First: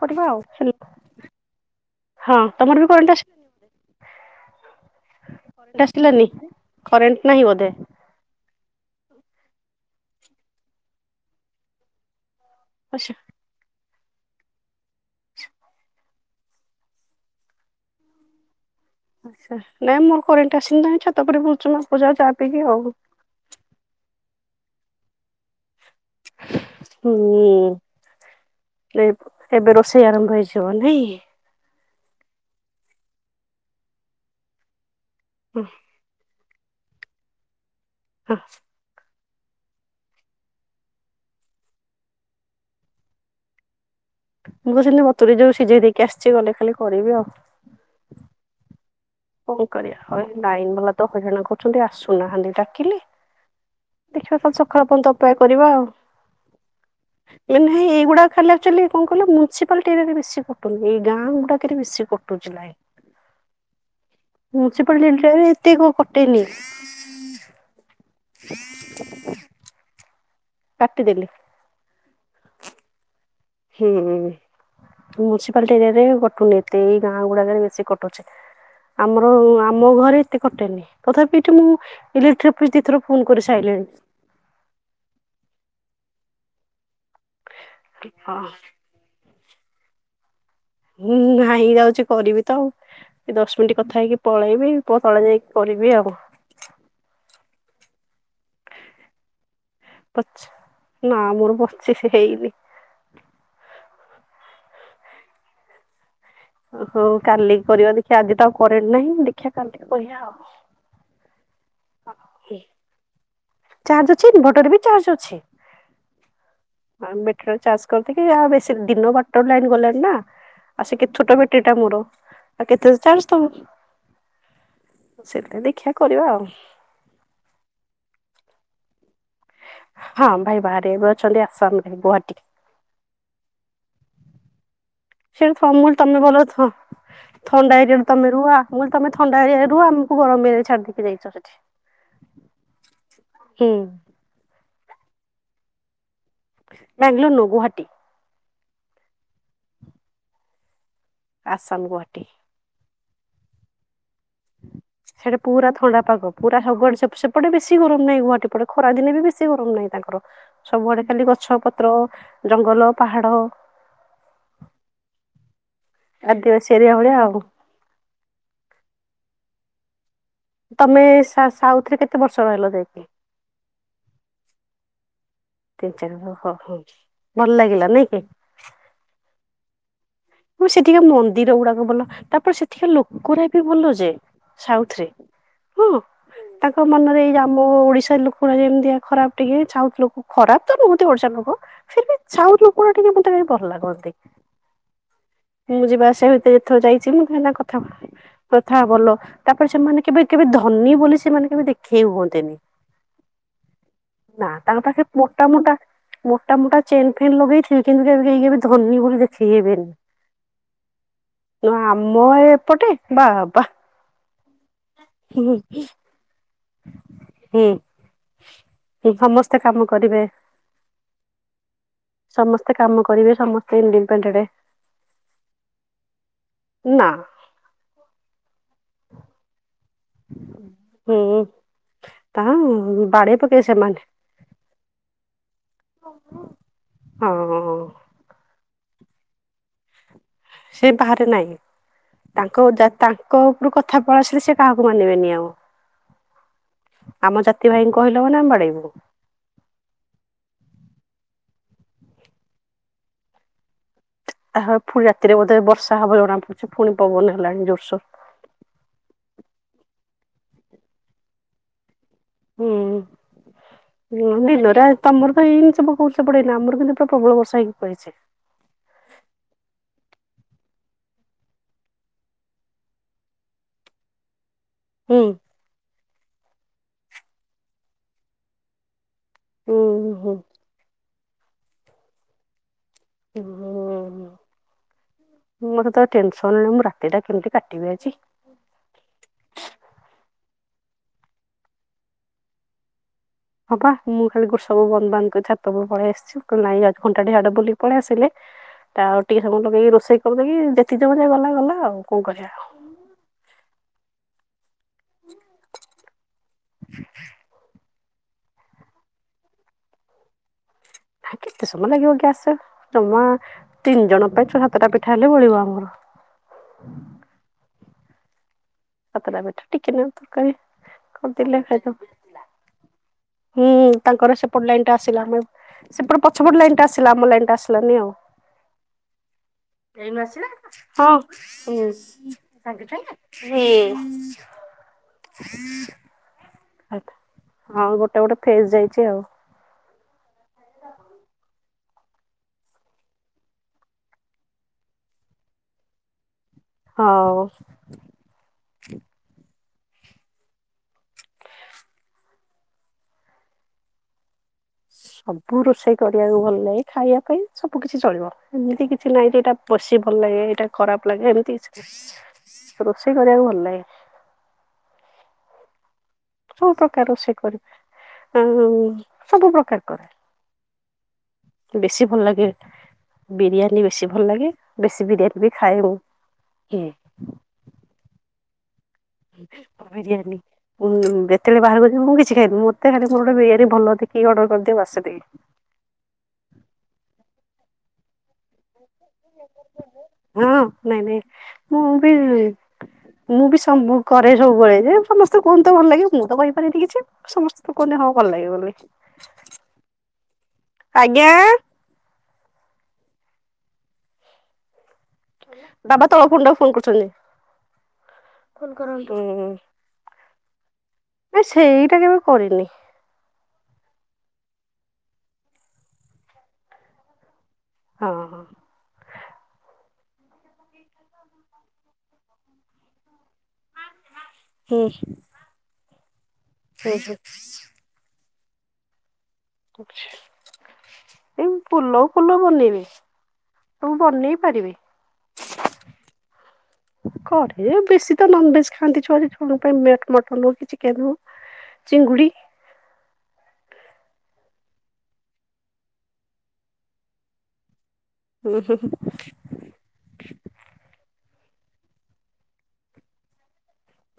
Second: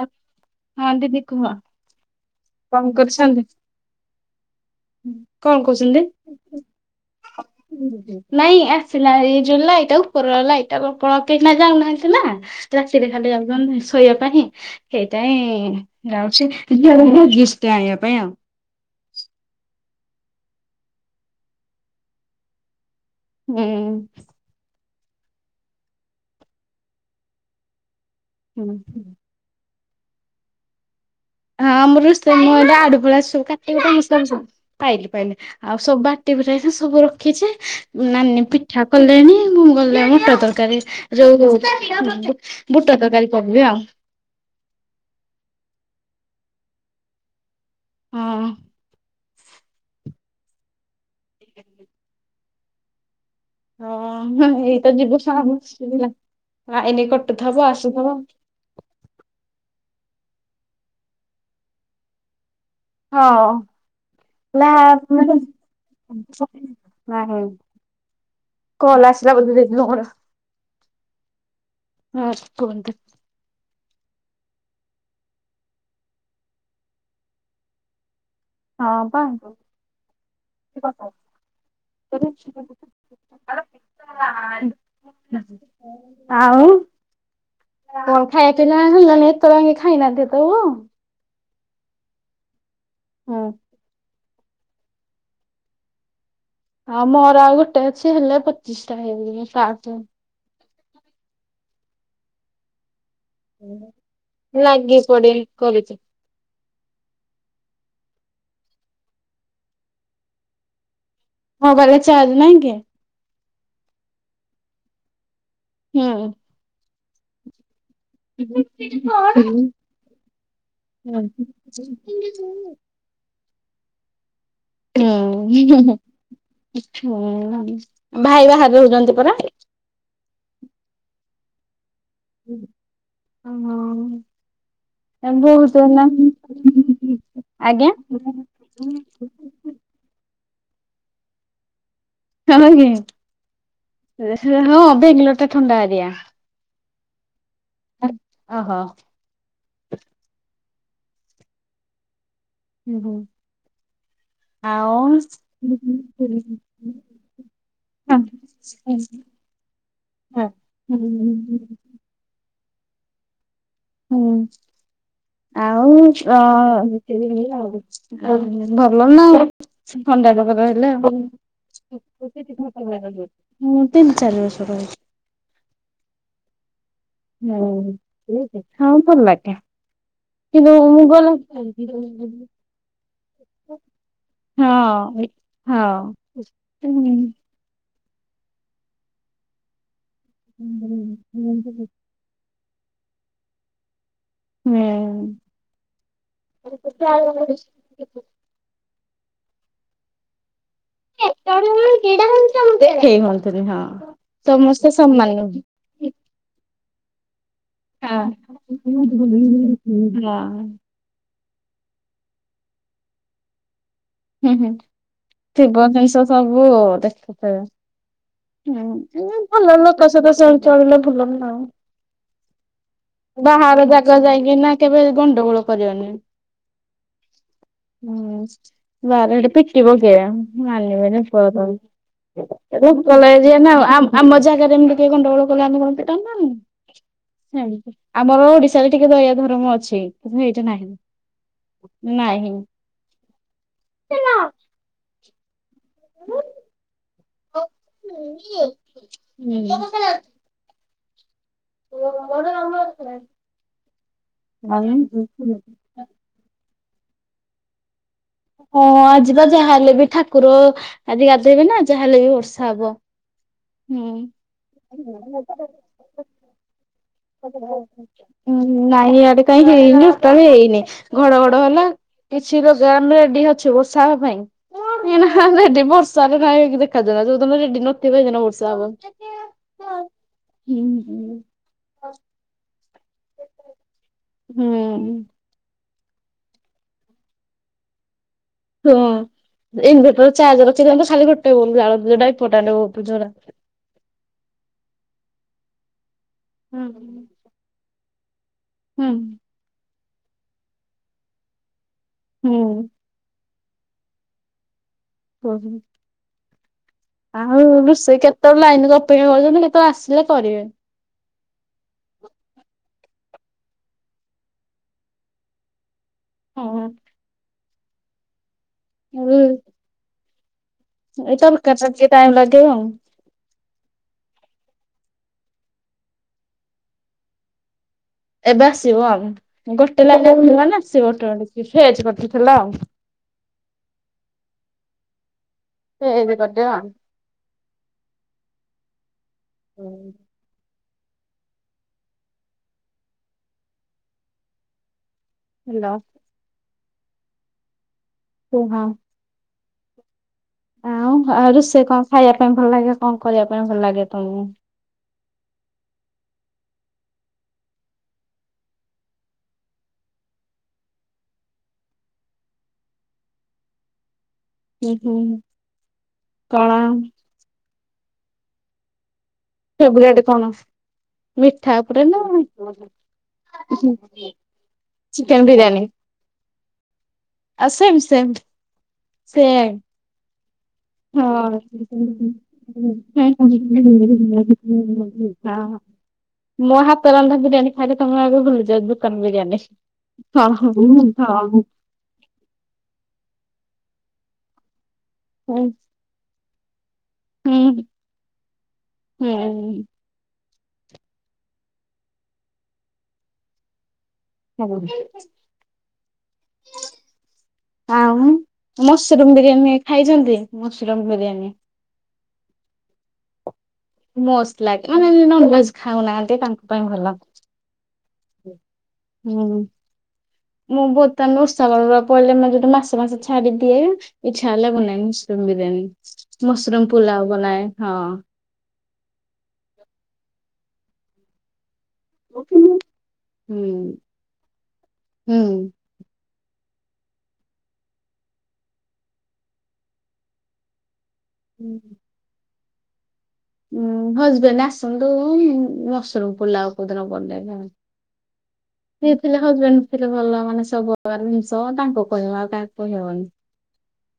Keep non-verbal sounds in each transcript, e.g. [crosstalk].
କରିବା ଆଉ। ହଁ ଦିଦି କୁହ ହଁ ତମର ବି କଣ କରେଣ୍ଟ କରୁଛନ୍ତି? ଆସିଲାନି କଣ କରେଣ୍ଟ କହୁଛନ୍ତି ଆସିଲାନି କରେଣ୍ଟ ନାହିଁ ବୋଧେ? ନାଇଁ ଏ ଥିଲା ଏ ଯୋଉ ଲାଇଟ୍ ଟା ଉପର ଲାଇଟ୍ ଟା କ ପ କେହି ନା ଯାଉ ନାହାନ୍ତି ନା ରାତିରେ ଆଛା ଖାଲି ଯାଉଚନ୍ତି ଶୋଇବା ପାଇଁ ସେତିପାଇଁ ଯାଉଚି ଝିଅର ହଗିସ୍ ଟେ ଆଣିବା ପାଇଁ ଆଉ। ଆଛା ନାଇଁ ମୋର କରେଣ୍ଟ ଆସି ନାଁ ଛାତ ଉପରେ ବୁଲୁଚୁ ମା ପୁଅ ଯାକ ଚା ପିଇକି ଆଉ। ହୁଁ। ହୁଁ ହୁଁ ହଁ ଏବ ଏବେ ରୋ ସେଇ ଆରମ୍ଭ ହୋଇଯିବ ନାଇଁ ହଁ ଆମର ରୋଷେଇ ମୁଁ ଏନା ଆଳୁ ପୁଳା ସବୁ କାଟିକୁଟା ମସଲା ବି ସବୁ ପାଇଲି ପାଇଲେ ହଁ ଆଉ ସବୁ ବାଟି ବୁଟା କିନା ସବୁ ରଖିଛି ହଁ ନାନୀ ପିଠା କଲେଣି ମୁଁ ଗଲେ ବୁଟ ତରକାରୀ ଯୋଉ ବୁ ବୁଟ ତରକାରୀ କରିବି ଆଉ ମୁଁ ପା ସେନ୍ତି ବତୁରେ ଯୋଉ ସିଝେଇ ଦେଇକି ଆସିଛି ଗଲେ ଖାଲି କରିବି ଆଉ ହଁ। କଣ କରିବା ହ ଲାଇନ ବାଲା ତ ହଇରାଣ କରୁଚନ୍ତି ଆସୁନାହାନ୍ତି ଡାକିଲେ ଦେଖିବା ହଁ କାଲି ସକାଳ ଏଇତ ପର୍ଯ୍ୟନ୍ତ ଯିବୁ ସା- ଅପେକ୍ଷା କରିବା ଆଇନି ଆଉ କଟୁଥବ ନାଇଁ ଆସୁଥବ। ଏଇଗୁଡା ଖାଇଲେ ଆକ୍ଚୁଆଲି କଣ କହିଲ ମୁଁ ଛିପ ପଲଟି ଏରିଆରେ ବେଶୀ କଟୁନି ଏଇ ଗାଁ ଗୁଡାକରେ ବେଶୀ କଟୁଚି ଲାଇନ୍। ହଁ। ଏରିଆରେ [unintelligible] ଏତେ କଟେନି ନାହିଁ କଲ୍ ଆସିଲା ବୋଧେ ଦିଦି ତମର? କାଟିଦେଲି ଫାଷ୍ଟ କୁହନ୍ତୁ ହୁଁ ମୁୁନିସିପାଲିଟି ଏରିଆରେ କଟୁନି ଏତେ ଏଇ ଗାଁ ଗୁଡାକରେ ବେଶୀ କଟୁଛି। ହଁ ପା। ଆମର ଆମ ଘରେ ଏତେ କଟେନି ତଥାପି ଏଠି ମୁଁ ଇଲେକ୍ଟ୍ରି ଅଫିସ୍ ଦି ଥର ଫୋନ କରି ସାରିଲିଣି ଆଉ କଣ ଖାଇବା ପିନା ହେଲାଣି ଏତବଳ ଆଙ୍କେ ଖାଇନାନ୍ତି ଦେ ହୁଁ ନାଇଁ ଯାଉଛି କରିବି ତ ଆଉ ହୁଁ। ଦଶ ମିନିଟ୍ କଥା ହେଇକି ପଳେଇବି ପ ତଳେ ଯାଇକି କରିବି ଆଉ ଆଉ ମୋର ଆଉ ଗୋଟେ ଅଛି ହେଲେ ପଚିଶ ଟା ହେଇଯିବ ପଛ [unintelligible] ନା ମୋର ପଚିଶି ହେଇନି ଲାଗି ପଡ଼ି କରିଚି ହଉ କାଲି କରିବା ଦେଖିବା ଆଜି ତ ଆଉ କରେଣ୍ଟେ ନାହିଁ ଦେଖିବା କାଲି କହିବା ଆଉ ମୋବାଇଲ ଚାର୍ଜ ନାହିଁ କି? ଚାର୍ଜ ଅଛି ଇନଭର୍ଟରରେ ବି ଚାର୍ଜ ଅଛି। ହୁଁ। ହଁ ବେଟୀରି ଟା ଚାର୍ଜ କରିଦେଇକି ଆଉ ବେଶୀ ହୁଁ ଦିନ ବାରଟାରୁ ଲାଇନ୍ ହୁଁ। ଗଲାଣି ନା ଆ ସେ କେତେ ଛୋଟ ବେଟିରୀ ଟା ମୋର ଆଉ କେତେ ଚାର୍ଜ ଦବ ହୁଁ। ସେଥିପାଇଁ ହୁଁ, ଦେଖିଆ କରିବା ଆଉ। ହୁଁ, ହୁଁ ।ଭାଇ ବାହାରେ ରହୁଛନ୍ତି ପରା? ହଁ ଭାଇ ବାହାରେ ଏବେ ଅଛନ୍ତି। ଆସାମ ରେ ଗୌହାଟୀ। ହ। ସେଠୁ ମୁଲ ତମେ ବୋଲ ଥଣ୍ଡା ଆଜ୍ଞା। ହେରି ତମେ ରୁଆ ମୁଲ ତମେ ଥଣ୍ଡା ରୁଆ [inaudible] ଗରମ ଏରିଆ ରେ ଛାଡି ଦେଇି ଯାଇଛ ସେଠି । ହଁ ବେଙ୍ଗାଲୋର ଟା ଥଣ୍ଡା ଏରିିଆ ବାଙ୍ଗାଲୋର ନୁହଁ ଗୁହା ଅ ହୋ ଆସାମ ଗୁହାଟି । ହୁଁ ହୁଁ । କିଛି ଶୁବୁନାହଁ ସେଟା ପୁରା ଥଣ୍ଡା ପାଗ। ପୁରା ସବୁ ଆଡେ ସେପଟେ, ବେଶୀ ଗରମ ନାହିଁ ।ଗୁହାଟୀ ପଟେ ଖରା ଦିନେ ବି ବେଶୀ ଗରମ। ରୁମ୍ ନାହିଁ ତାଙ୍କର। ସବୁଆଡେ ଖାଲି ଗଛ, ହୁଁ ପତ୍ର, ଜଙ୍ଗଲ ପାହାଡ ହୁଁ। ଆଉ, ଆଦିବାସୀ ଏରିଆ ଭଳିଆ ଆଉ। ଅ--ଭଲ ନା ଆଉ। ଥଣ୍ଡା ରୋଗ ଧାଇଲା ତମେ ଆଉ। ସା ସାଉଥରେ କେତେ ବର୍ଷ ରହିଲ ଯାଇକି? ତିନି ଚାରି ବର୍ଷ ସର ସେ ଚ ହଁ ହ [inaudible] ହୁଁ, ହଁ ଦେଖା ହେଲେ ଭଲ ଲାଗେ। ମୁଁ କିନ୍ତୁ ସେଠିକା ଗଲେ ମନ୍ଦିର ଗୁଡାକ ଭଲ। ତାପରେ ସେଠିକା ଲୋକରା ବି ଭଲ ଯେ। ସାଉଥ ରେ ହଁ ।ହଁ ହୁଁ। ତାଙ୍କ ମନରେ ଏଇ ଆମ ଓଡିଶା ଲୋକା ଯେମିତିଆ ଖରାପ ଟିକେ ସାଉଥ, ଲୋକ ଖରାପ ତ ନୁହତି ଓଡିଶା ର ଲୋକ, ଫିର ବି ସାଉଥ ଲୋ ଲୋକ ଟିକେ ମୋତେ ଭଲ ଲାଗନ୍ତି। ମୁଁ ଯିବା ଆସିବା ଭିତରେ ଯେତେଥର ଯାଇଛି ମୁଁ, କାହ୍ନା କଥା, କଥା ଭଲ । ତାପରେ ସେମାନେ କେବେ, କେବେ ଧ ଧନୀ ବୋଲି ସେମାନେ କେବେ ଦେଖେଇ ହୁଅନ୍ତିନି। କେହି ହୁଅନ୍ତିନି ହଁ। ନା ତାଙ୍କ ସମସ୍ତେ ପାଖେ ସମାନ ମୋଟା, ନୁହେଁ ମୋଟା, ମୋଟା, ମୋଟା ଚେନ୍ ଫେନ୍ ଲଗେଇ ଥି କିନ୍ତୁ କେବେ, କେବେ କେହି ଧନୀ ହେବେ ବୋଲି ଦେଖେଇ ହେବେନି ନା। ନା ଆମ ଏପଟେ, ବାଃ ବାଃ ହୁଁ, ହୁଁ ।ଥିବ ଜିନିଷ ସବୁ ଦେଖୁଥିବେ। ହୁଁ ହୁଁ ସମସ୍ତେ ଭଲ କାମ ଲୋକ। କରିବେ। ସମସ୍ତଙ୍କ ସହ ଚଳିଲେ ଭଲ ନା। ସମସ୍ତେ କାମ କରିବେ ସମସ୍ତେ ବାହାରେ ଯାଗା ଇଣ୍ଡିପେଣ୍ଡେଡ ଯାଇକିନା କେବେ ଗଣ୍ଡଗୋଳ କରିବାନି, ନା ହୁଁ ବାର ହେଟି ିବକଁ ଆିବ ହୁଁ। ପ ତା [inaudible] ବାଡେଇ ପକେଇବେ ର ସେମାନେ ଆମ ଜାଗାରେ ଏମତି କେ ବଳ [unintelligible] ଗ ଆମେ ହଁ ସେ ଆମର ଓଡିଶାରେ ଟିକେ ଦୟା ଧର୍ମ ଅଛି। [inaudible] ସେ ନାହିଁ ବାହାରେ ନାହିଁ ନାହିଁ। ।ତାଙ୍କ, ତାଙ୍କ ଉପରୁ କଥା କଥା ପଳିଆସିଲେ, ସେ କାହାକୁ ମାନିବେନି ଆଉ ହଁ [inaudible] ଆମ ଜାତି ଭାଇଙ୍କୁ କହିଲ ମାନେ ଆମେ ବାଡେଇବୁ। ଓ ମଉସା ନମ ନମସ୍କାର୍ । ଆ ହ, ପୁଣି ରାତିରେ ବୋଧେ ବର୍ଷା ହବ ଜଣା ପଡୁଛି ।ପୁଣି ପବନ ହେଲାଣି ଜୋର ସୋର ହଁ, ଆଜି ବା ଯାହାହେଲେ ବି ଠାକୁର ଆଜି ଗାଧେଇବେନା? ଯାହାହେଲେ ବି ବର୍ଷା ହବ ହୁଁ। ହଁିଲୋରେ ତ ମୃର୍ଗ ଇନ ସବ ଉର୍ଷ ପଡ ନା ଆ ମୃଗ [unintelligible] ନାଁଇ ଇଆଡେ କାଇ ହେଇନି ଟୋଟାଲି ହେଇନି। ଘଡ, ଘଡ ହେଲା କିଛି ଲ ଗାମ ରେଡି ଅଛ ବର୍ଷା ହେବା ପାଇଁ ହୁଁ ଏଇ ରେଡି ବର୍ଷାରେ ନ କି ଦେଖାାଯନା ଯଉଦିନ ରେଡି ନି ପଇ ନା ବର୍ଷାବ [inaudible] ହୁଁ ହୁଁ। ଅଫ । ଉ ହୁଁ। ହୁଁ। ଟେନସନରେ ମୁଁ ରାତିଟା କେମିତି କାଟିବି ଆଜି। ହଁ ଇନଭର୍ଟର ଚାର୍ଜ ରଖିଥାନ୍ତୁ ଖାଲି ଗୋଟେ ବେଳୁ ଯାଳନ୍ତୁ, ଯଉଟା ଇମ୍ପୋର୍ଟାଣ୍ଟ ଭଉତୁ ଯୋଉଟା । ହଁ ବା ମୁଁ ଖାଲି ଗୋ ସବୁ ବନ୍ଦ ବାନ୍ଦ କ ଛାତ ଉପରକୁ ପଳେଇ ଆସିଛୁ। ହୁଁ ନାଇଁ ଘଣ୍ଟା ଇଆଡେ ବୁଲିକି ପଳେଇ ଆସିଲେ ତା ଆଉ ଟିକେ ସମୟ ଲଗେଇକି ରୋଷେଇ କରିଦେଇକି। ଯେତିକ ସ ଯାଏ ଗଲା ଗଲା ଆଉ। କଣ କରିବା। ହୁଁ ହୁ ହୁ। ଆଉ ରୋଷେଇ କେତେବେଳେ ଲାଇନ ଗପେଇ ହଉନି କେତେବେଳେ ଆସିଲେ କରିବେ। କେତେ ସମୟ ଲାଗିବ ଗ୍ୟାସ ଜମା ତିନି ଜଣ ପାଇଁ ଛ ସାତଟା ପିଠା ହେଲେ ବଳିବ ଆମର। ହୁଁ। ସାତଟା ପିଠା ଟିକେ ନାଗୁ ତରକାରି। ଏଇ କରିଦେଲେ ତରକାରୀ ଟା ଖାଇଦଉ ଟିକେ ଟାଇମ ଲାଗିବ ଆଉ। ହୁଁ ତାଙ୍କର ସ ପଟ ଲାଇନ ଟା ଆସିଲା ଆମ ସେପଟ ପଛପଟ ଲାଇନ ଟା ଆସିଲା ।ଆମ ଲାଇନ ଟା ଆସିଲାନି ଆଉ। ଏବେ ଆସିବ ଆଉ। ଗୋଟେ ଏଇନା ଲାଇନ୍ ଆସିଲା ଆସିବ ନା ଆସିବ ହଁ ଅଟୋମେଟିକ୍ ଫେଜ୍ କଟିଥିଲା ଆଉ ସାଙ୍ଗେସାଙ୍ଗେ। ହୁଁ। ଫେଜ୍ କଟିବ। ହଁ ଗୋଟେ ଗୋଟେ ଫେଜ୍ ଯାଇଚି ଆଉ। ହୁଁ। [inaudible] ହଲୋ। ହଉ। ଓ ହଁ। ଆଉ ଆଉ ରୋଷେଇ କଣ ଖାଇବା ପାଇଁ ଭଲ ଲାଗେ। କଣ କରିବା ପାଇଁ ଭଲ ଲାଗେ ତମକୁ। ସବୁ ରୋଷେଇ କରିବାକୁ ଭଲ ଲାଗେ। ଖାଇବା ପାଇଁ ସବୁ କିଛି ଚଳିବ। ଏମିତି କିଛି ନାହିଁ ଯେ ଏଇଟା ପୋଶିବ ଭଲ ଲାଗେ ଏଇଟା ଖରାପ ଲାଗେ। ଏମିତି ରୋଷେଇ କରିବାକୁ ଭଲ ଲାଗେ। ହୁ ହୁ । ସବୁ ପ୍ରକାର ରୋଷେଇ କରିବ ଆଉ। ସବୁ ପ୍ରକାର କରେ। ଫେବ୍ରେଟ୍ କଣ ମିଠା ବେଶୀ ଉପରେ ଭଲ ନା ଲାଗେ ବିରିୟାନୀ ବେଶି ଭଲ ଲାଗେ ।ବେଶି ବିରିୟାନୀ ବି ଖାଏ ମୁଁ। ଆ ସେମ୍ ସେମ୍। ସେମ୍ ବିରିୟାନୀ। ଉଁ ହଁ। ଯେତେବେଳେ ବାହାରକୁ ଯିବି ମୁଁ କିଛି ଖାଇବିନି। ମୋତେ ଖାଲି ମୋର ହଁ। ଗୋଟେ ବିରିଆନି ଭଲ ଦେଖିକି ଅର୍ଡର କରିଦିଅ ବାସ୍ ସେତିକି। ମୋ ହାତ ରନ୍ଧା ବିରିୟାନୀ ଖାଇଲେ ତମ ଆଗ ଭୁଲି ଯିବ। ଟନ୍ ବିରିୟାନୀ ହଁ ହଁ ନାଇଁ ନାଇଁ ହୁଁ। ମୁଁ ବି ସମ ମୁଁ କରେ ସବୁବେଳେ ଯେ। ସମସ୍ତେ ହୁଁ କୁହନ୍ତୁ ତ ଭଲ ଲାଗେ ।ମୁଁ ତ କହିପାରିନି କିଛି ସମସ୍ତେ ହୁଁ ତ କୁହନ୍ତି ହଁ ଭଲ ଲାଗେ ବୋଲି। ହୁଁ। ଆଜ୍ଞା। [inaudible] ବାବା ତଳ ଫୋନ୍ ଟାକୁ ଫୋନ କରୁଚନ୍ତି। ଆଉ ଫୋନ୍ କରନ୍ତୁ, ମସରୁମ ହୁଁ ବିରିୟାନୀ ଖାଇଛନ୍ତି ମସରୁମ ନା ବିରିୟାନୀ ସେଇଟା କେବେ କରିିନି। ମସ୍ତ ଲାଗେ। ମାନେ ନେ ନନଭେଜ ଖାଉନାହାନ୍ତି ତାଙ୍କ ପାଇଁ ଭଲ। ହଁ ହଁ। ହୁଁ। ମୁଁ ବର୍ତ୍ତମାନ ଓଷାବାର ଉରା ପଡିଲେ ।ମୁଁ ଗୋଟେ ମାସ ମାସ ଛାଡିଦିଏ। ଏଇ ଛାଡିଲ ହୁଁ ବନାଏ ମସରୁମ ବିରିୟାନୀ ।ମସରୁମ ହୁଁ ପୁଲାଉ ବନାଏ ହଁ। [inaudible] ପୁଲଉ ଫୁଲଉ ହୁଁ ବନେଇନି ହୁଁ ତ ମୁ ବନେଇ ପାରିବି। [inaudible] ଘରେ ବେଶୀ ତ ନନଭେଜ ଖାଆନ୍ତି ଛୁଆଟୁ ଛୋଟ ପାଇଁ ମଟନ୍ ହଉ କି ଚିକେନ ହଉ । ଚିଙ୍ଗୁଡି। ହଁ ହଜବେଣ୍ଡ ଆସନ୍ତୁ-ଉ-ଉ ମସୁରମ ପୋଲାଉ କୋଉଦିନ ବନେଇବେ। ଉଁ ସିଏ ଥିଲେ ହଜବେଣ୍ଡ ଥିଲେ ଭଲ ମାନେ ସବୁ [unintelligible] ସହ ତାଙ୍କ କହିବା ଆଉ କାହାକୁ କହି ହେବନି।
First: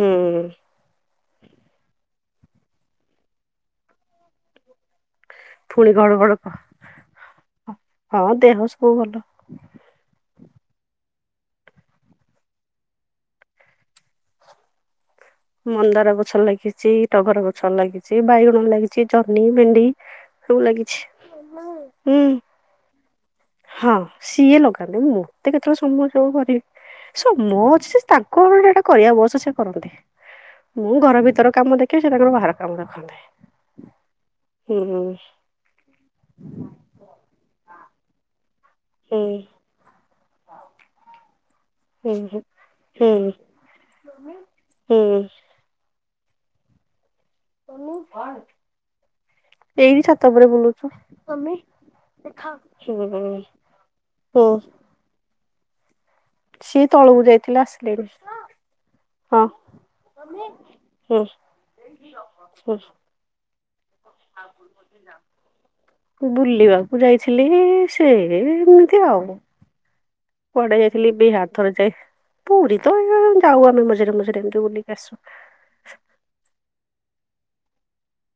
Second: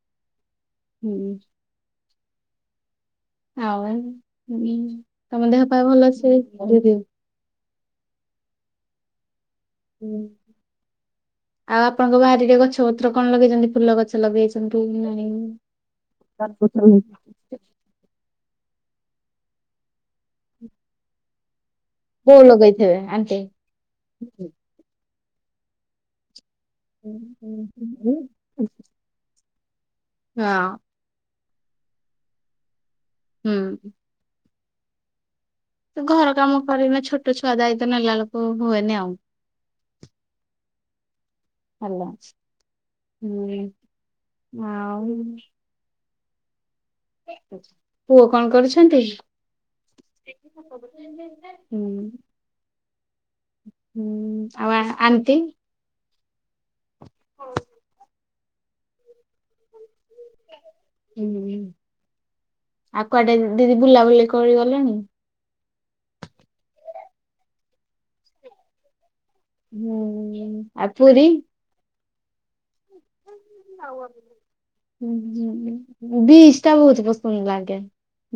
ହୁଁ। ହୁଁ। ଆଉ ଉ ତମ ଦେହ ପାଆ ପୁଣି ଭଲ ଘଡ ଘଡ ଅଛି କ ଦିଦି। ହଁ ଦେହ ସଵୁ ଭଲ। ହୁଁ। ଆଉ ଆପଣଙ୍କ ବାରିରେ ଗଛ ପତ୍ର କଣ ଲଗେଇଛନ୍ତି ଫୁଲ ଗଛ ଲଗେଇଛନ୍ତି ନା ମନ୍ଦାର ଗଛ ଲାଗିଛି, ନାଇଁ? ଟଗର ଗଛ ଲାଗିଛି, ବାଇଗଣ ଲାଗିଛି ଜହ୍ନି, ଭେଣ୍ଡି, ସବୁ ଲାଗିଛି । ହୁଁ ବୋଉ ଲଗେଇଥିବେ ଆଣ୍ଟି? ହଁ, ସିଏ ଲଗାନ୍ତେ ମୁଁ ଏତେ କେତେବେଳେ ସମୟ ସବୁ କରିବି ହଁ ସମୟ ଅଛି ସେ ତାଙ୍କ ଏଟା କରିବା ବୟସ ସେ କରନ୍ତି। ମୁଁ ଘର ଭିତର କାମ ଦେଖେ ସେ ତାଙ୍କର ବାହାର କାମ ଦେଖନ୍ତି । ହୁଁ। ହୁଁ ହୁଁ । ତ ଘର ଓହୋ! ଏନି ଆଉ ହୁଁ ହେଲା ହୁଁ ହୁଁ ହୁଁ ଆଉ ପୁଅ କଣ କରୁଛନ୍ତି? ଏଇଠି ଛାତ ପରେ ବୁଲୁଛୁ। ହୁଁ [unintelligible] ହୁଁ, ଆଉ ଆ ଆଣ୍ଟି । ସିଏ ତଳକୁ ଯାଇଥିଲେ ଆସିଲେଣି। ହଁ ହ ହୁଁ, ହ। ଆଉ କୁଆଡେ ଦିଦି ବୁଲାବୁଲି କରି ଗଲେଣି? ବୁଲିବା ମୁଁ ଯାଇଥିଲି ସେ-ଏ-ଏ-ଏ ଏମିତି ଆଉ । ହୁଁ ପଡେ ଆଉ ଯାଇଥିଲି ବିହାର ଥରେ ଯାଇ, ପୁରୀ ତ [unintelligible] ଯାଉ ଆମେ ମଝିରେ ମଝିରେ ଏମିତି ବୁଲିକି ଆସୁ। ପୁଣି ଲାଗେ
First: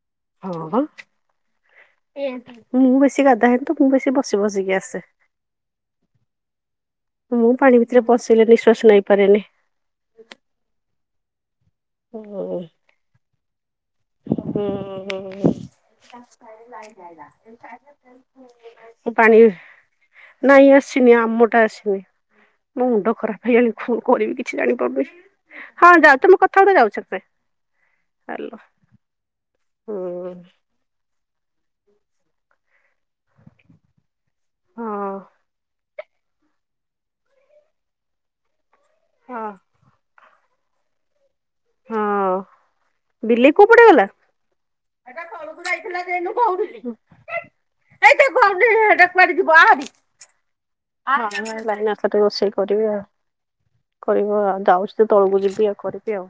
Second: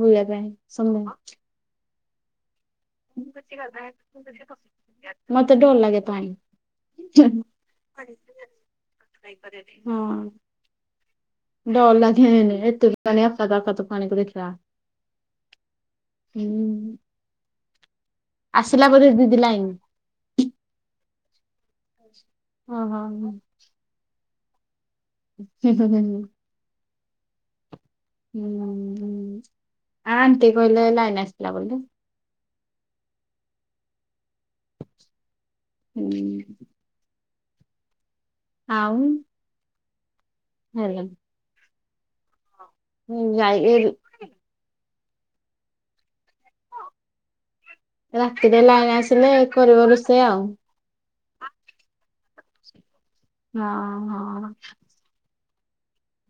ବୁଲିବା ପାଇଁ ହଁ ସମୟ। ମୁଁ ବେଶୀ ଗାଧା ହେଇନି ତ ମୁଁ ବେଶୀ ବସି ବସିକି ଆସେ । ମତେ ଡର ଲାଗେ ପାଣି ମୁଁ ପାଣି ଭିତରେ ପଶିଲେ ନିଃଶ୍ଵାସ ନେଇପାରେନି ହଁ। । [unintelligible] ହୁଁ ହୁଁ। ହୁଁ। ଆସିଲା ବୋଧେ ଦିଦି ପାଣି ଲାଇନ୍ ନାଇଁ ଆସିନି ଆମଟା ଆସିନି । ମୋ ଓହୋ ମୁଣ୍ଡ ହୁଁ ଖରାପ ହେଇଗଲାଣି କଣ କରିବି କିଛି ଜାଣିପାରୁନି? ହୁଁ ହଁ, ହୁଁ ଯାଉଛ ମଁ କଥା ହଉଛ ଯାଉଛି। ସେ ହାଲୋ ହୁଁ-ଉ-ଉ-ଉ-ଉ-ଉ, ହୁଁ ଆଣ୍ଟି କହିଲେ ଲାଇନ ଆସିଲା ବୋଲି । ହଁ। ହୁଁ। ଆଉ ହଁ। [unintelligible] ହଁ ବିଲେଇ ଯାଇ କୋଉ ଏ ପଟେ ଗଲା? ଏଟା ଘରକୁ ଯାଇଥିଲା ଯେ ଏନୁ କହୁଥିଲି [unintelligible] ରାତିରେ ଲାଇନ୍ ଆସିଲେ ଏ କରିବ ରୋଷେୟା। ହ ଲାଇନାସ ଟେ ରୋଷେଇ କରିବି ଆଉ ହଁ କରିବ ଆଉ ଯାଉଛି ତ ତଳକୁ ଯିବି ଆଉ। କରିବି ଆଉ।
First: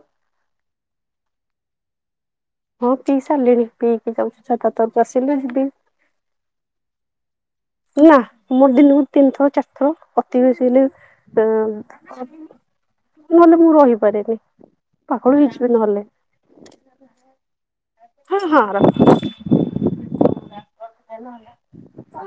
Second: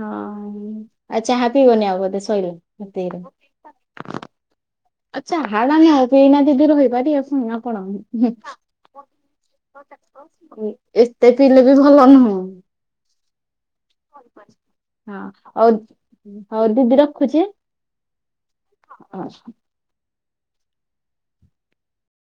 ହଁ-ଅ-ଅ-ଅ ଆଚ୍ଛା ହାପିିବନ ଆଉ ବଧେ ସେ। ହଁ ପିଇ ସାରିଲିଣି ପିଇକି [unintelligible] ଯାଉଛି ଛାତ ତଳକୁ ଆସିଲେ ଆଚଛା ଯିବି। ହାଡ ନ ଆଉ ଏଇନା ଦିଦି ରଇପାରିବା ପୁଣି। ଆପଣ ନା ମୋର ଦିନକୁ ତିନିଥର ଚାରିଥର ଅତି ବେଶୀ ହେଲେ ଏତେ ପିଇଲେ ଅଁ ବି ଭଲ ନୁହଁ। ନହେଲେ ମୁଁ ରହିପାରେନି ହଁ ପାଗଳ ହଉ ହେଇଯିବି ନହେଲେ। ହଉ ଦିଦି ରଖୁଛି। ହଁ ହଁ ରହ। ହାଲୋ।